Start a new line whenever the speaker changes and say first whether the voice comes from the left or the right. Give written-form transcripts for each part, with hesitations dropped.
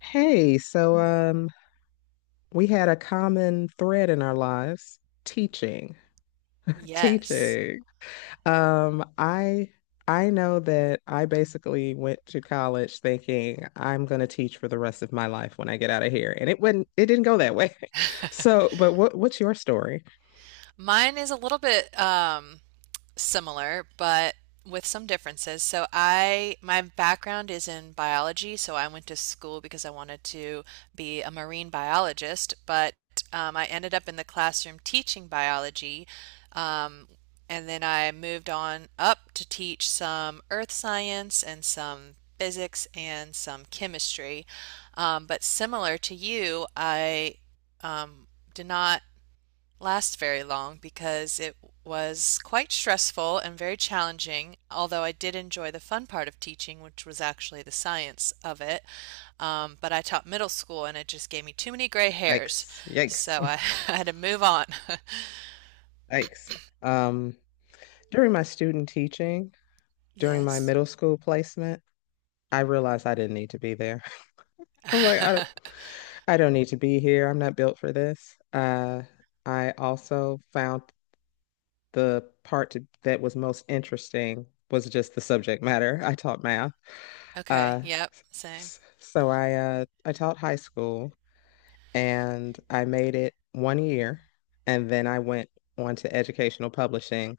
left: Hey, we had a common thread in our lives, teaching,
right: Yes.
left: teaching. Um, I I know that I basically went to college thinking I'm going to teach for the rest of my life when I get out of here, and it didn't go that way. So, but what's your story?
right: Mine is a little bit similar, but with some differences. So I my background is in biology, so I went to school because I wanted to be a marine biologist, but I ended up in the classroom teaching biology. Um, and then I moved on up to teach some earth science and some physics and some chemistry. But similar to you, I um, did not last very long because it was quite stressful and very challenging, although I did enjoy the fun part of teaching, which was actually the science of it. But I taught middle school and it just gave me too many gray hairs,
left: Yikes, yikes,
right: so I, I had to move on.
left: yikes. Um, during my student teaching, during my
right: Yes.
left: middle school placement, I realized I didn't need to be there. I'm like, I don't. I don't need to be here. I'm not built for this. I also found that was most interesting was just the subject matter. I taught math.
right: Okay.
left: Uh,
right: Yep. Same.
left: I taught high school and I made it one year, and then I went on to educational publishing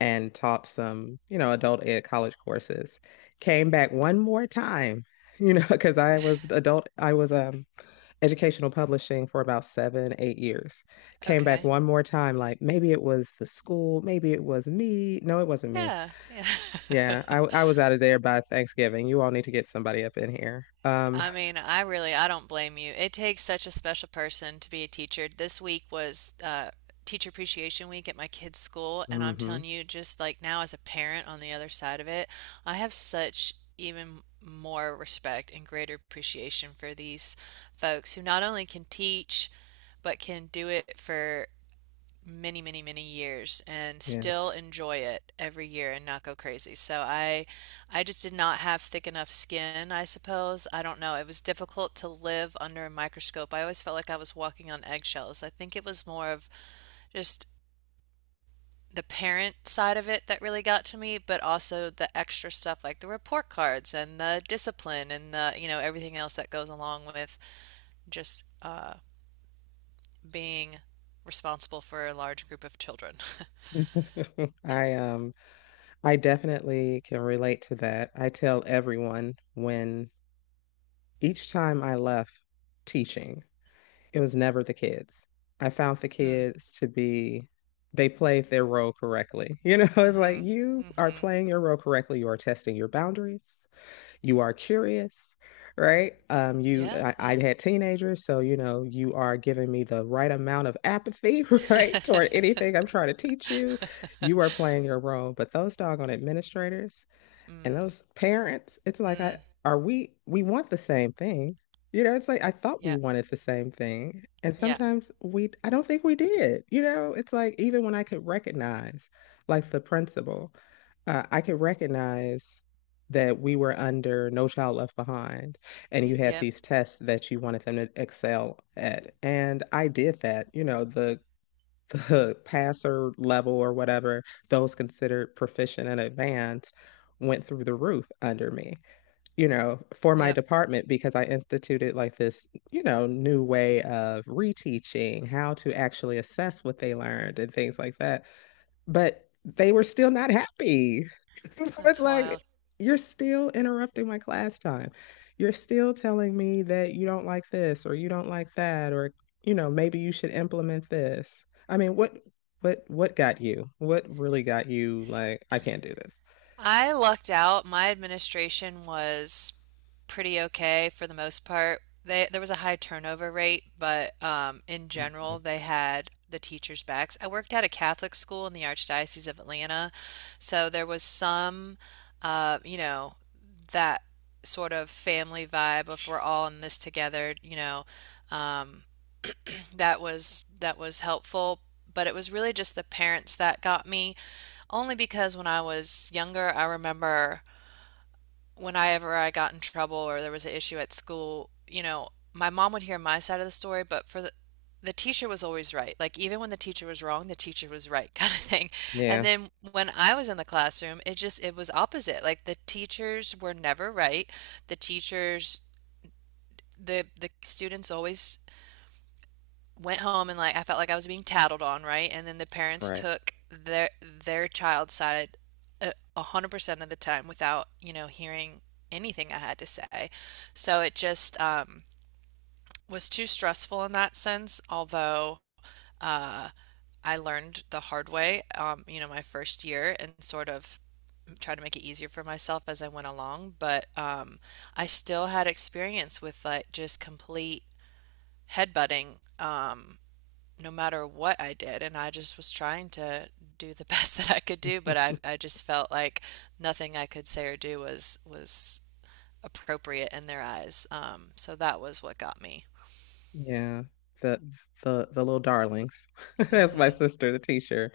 left: and taught some, you know, adult ed college courses. Came back one more time, you know, because I was adult. I was educational publishing for about 7, 8 years. Came back
right: Okay.
left: one more time, like maybe it was the school, maybe it was me. No, it wasn't me.
right: Yeah. Yeah.
left: Yeah, I I was out of there by Thanksgiving. You all need to get somebody up in here.
right: I mean, I don't blame you. It takes such a special person to be a teacher. This week was Teacher Appreciation Week at my kids' school, and I'm
left: Mhm,
right: telling you, just like now as a parent on the other side of it, I have such even more respect and greater appreciation for these folks who not only can teach, but can do it for many, many, many years and still
left: yes.
right: enjoy it every year and not go crazy. So I just did not have thick enough skin, I suppose. I don't know. It was difficult to live under a microscope. I always felt like I was walking on eggshells. I think it was more of just the parent side of it that really got to me, but also the extra stuff like the report cards and the discipline and the everything else that goes along with just being responsible for a large group of children.
left: I um I definitely can relate to that. I tell everyone when each time I left teaching, it was never the kids. I found the
right: Hmm.
left: kids to be, they played their role correctly. You know, it's
right: Mm-hmm.
left: like you are
right: Mm-hmm.
left: playing your role correctly. You are testing your boundaries. You are curious, right? Um, you,
right: Yeah,
left: I, I
right: yeah.
left: had teenagers, so you know, you are giving me the right amount of apathy, right, toward anything I'm trying to teach you. You are playing your role, but those doggone administrators, and
right: Mm,
left: those parents, it's like I
right: mm.
left: are we want the same thing. You know, it's like I thought we
right: Yeah,
left: wanted the same thing. And
right: yeah,
left: sometimes we I don't think we did. You know, it's like even when I could recognize like the principal, I could recognize that we were under No Child Left Behind and you had
right: yep,
left: these tests that you wanted them to excel at. And I did that. You know, the passer level or whatever, those considered proficient and advanced went through the roof under me, you know, for my
right: yep.
left: department because I instituted like this, you know, new way of reteaching, how to actually assess what they learned and things like that, but they were still not happy. It's
right: That's
left: like,
right: wild.
left: you're still interrupting my class time. You're still telling me that you don't like this or you don't like that, or, you know, maybe you should implement this. I mean, what got you? What really got you like, I can't do this?
right: I lucked out. My administration was pretty okay for the most part. They There was a high turnover rate, but in
left: Mhm.
right: general, they had the teachers' backs. I worked at a Catholic school in the Archdiocese of Atlanta, so there was some, uh, you know, that sort of family vibe of we're all in this together. You know, um, that was helpful, but it was really just the parents that got me. Only because when I was younger, I remember whenever I got in trouble or there was an issue at school, you know, my mom would hear my side of the story, but for the teacher was always right. Like even when the teacher was wrong, the teacher was right kind of thing. And
left: Yeah,
right: then when I was in the classroom, it was opposite. Like the teachers were never right. The teachers the students always went home and like I felt like I was being tattled on, right? And then the parents
left: right.
right: took their child's side a hundred percent of the time without, you know, hearing anything I had to say. So it just was too stressful in that sense, although I learned the hard way, you know, my first year and sort of tried to make it easier for myself as I went along. But I still had experience with like just complete headbutting. No matter what I did, and I just was trying to do the best that I could do, but I just felt like nothing I could say or do was appropriate in their eyes. So that was what got me.
left: Yeah. The, the little darlings, that's my
right: Mm-hmm.
left: sister, the teacher,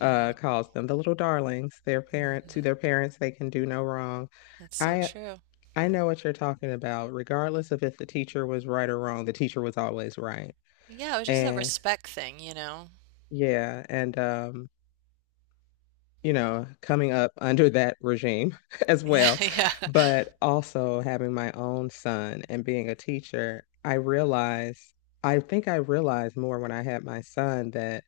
left: calls them, the little darlings.
right: Mm-hmm.
left: Their parents, they can do no wrong.
right: That's so
left: I
right: true.
left: I know what you're talking about. Regardless of if the teacher was right or wrong, the teacher was always right.
right: Yeah, it was just a
left: And
right: respect thing, you know.
left: Yeah, and you know, coming up under that regime as
right: Yeah,
left: well,
right: yeah.
left: but also having my own son and being a teacher, I think I realized more when I had my son that,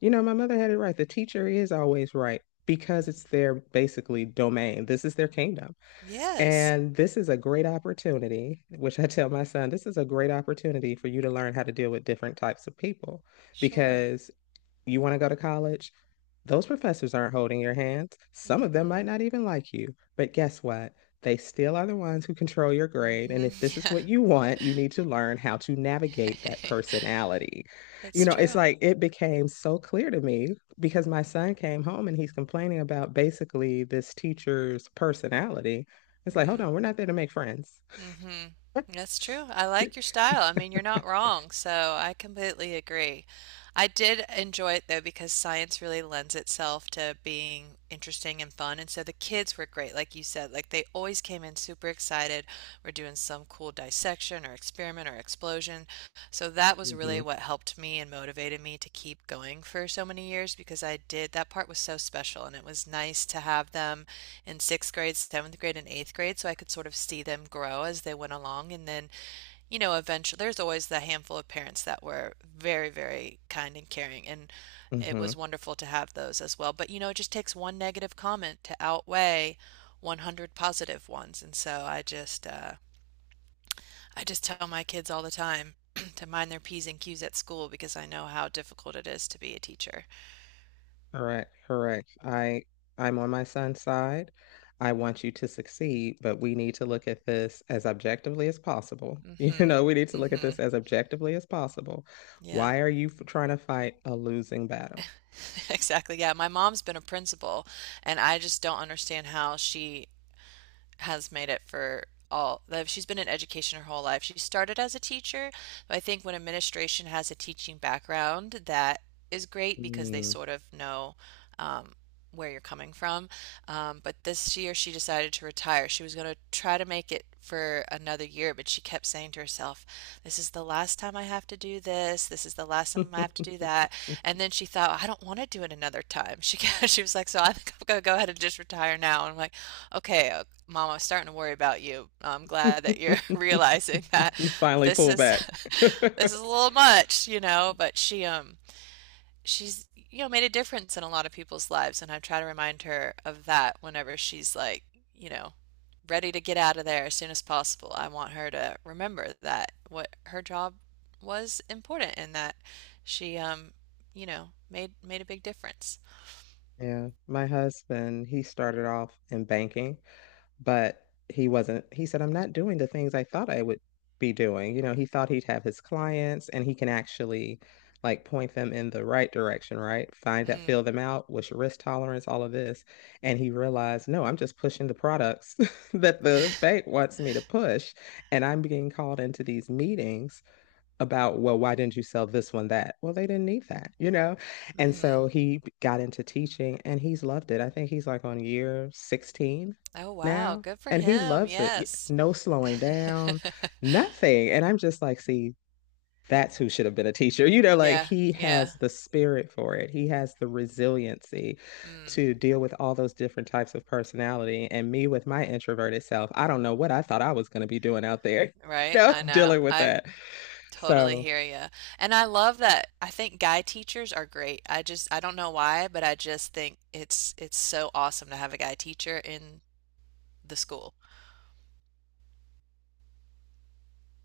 left: you know, my mother had it right. The teacher is always right because
right: Mhm.
left: it's their basically domain. This is their kingdom.
right: Yes,
left: And this is a great opportunity, which I tell my son, this is a great opportunity for you to learn how to deal with different types of people
right: sure.
left: because you want to go to college, those professors aren't holding your hands. Some of them might
right: Mm-mm.
left: not even like you. But guess what? They still are the ones who control your grade. And if this
right: Mm-hmm.
left: is what you want,
right: Yeah.
left: you need to learn how to navigate that personality. You
right: It's
left: know, it's
right: true.
left: like it became so clear to me because my son came home and he's complaining about basically this teacher's personality. It's like, hold
right: Mm.
left: on, we're not there to make friends.
right: Mm-hmm. That's true. I like your style. I mean, you're not wrong, so I completely agree. I did enjoy it though because science really lends itself to being interesting and fun, and so the kids were great, like you said. Like they always came in super excited. We're doing some cool dissection or experiment or explosion, so that was really
left: hmm
right: what helped me and motivated me to keep going for so many years because I did that part was so special and it was nice to have them in sixth grade, seventh grade, and eighth grade so I could sort of see them grow as they went along. And then, you know, eventually there's always the handful of parents that were very, very kind and caring. And it was
left: hmm
right: wonderful to have those as well. But, you know, it just takes one negative comment to outweigh 100 positive ones. And so I just tell my kids all the time to mind their P's and Q's at school because I know how difficult it is to be a teacher.
left: Correct, correct. I'm on my son's side. I want you to succeed, but we need to look at this as objectively as possible. You
right: Mhm.
left: know, we need to look at this
right: Mhm.
left: as objectively as possible.
right: Yeah.
left: Why are you trying to fight a losing battle?
right: Exactly. Yeah. My mom's been a principal, and I just don't understand how she has made it for all. She's been in education her whole life. She started as a teacher, but I think when administration has a teaching background, that is great because they
left: Hmm.
right: sort of know um, where you're coming from. But this year she decided to retire. She was going to try to make it for another year, but she kept saying to herself, this is the last time I have to do this. This is the last time I have to do that. And then she thought, I don't want to do it another time. She was like, so I think I'm going to go ahead and just retire now. And I'm like, okay, Mom, I was starting to worry about you. I'm glad that you're realizing that
left: You finally
right: this
left: pull
right: is
left: back.
right: this is a little much, you know, but she's you know made a difference in a lot of people's lives and I try to remind her of that whenever she's like, you know, ready to get out of there as soon as possible. I want her to remember that what her job was important and that she you know made a big difference.
left: Yeah, my husband, he started off in banking, but he wasn't. He said, I'm not doing the things I thought I would be doing. You know, he thought he'd have his clients and he can actually like point them in the right direction, right? Find that, fill
right: Mm,
left: them out, what's your risk tolerance, all of this. And he realized, no, I'm just pushing the products that the bank wants me to push. And I'm being called into these meetings about, well, why didn't you sell this one that? Well, they didn't need that, you know? And
right: mm-hmm.
left: so he got into teaching and he's loved it. I think he's like on year 16
right: Oh wow,
left: now
right: good for
left: and he
right: him.
left: loves it.
right: Yes.
left: No slowing down, nothing. And I'm just like, see, that's who should have been a teacher. You know, like
right: Yeah,
left: he has
right: yeah.
left: the spirit for it. He has the resiliency
right: Mm,
left: to deal with all those different types of personality. And me with my introverted self, I don't know what I thought I was going to be doing out there, you
right: right.
left: know,
right: I know.
left: dealing with
right: I
left: that.
right: totally
left: So
right: hear you. And I love that. I think guy teachers are great. I just I don't know why, but I just think it's so awesome to have a guy teacher in the school.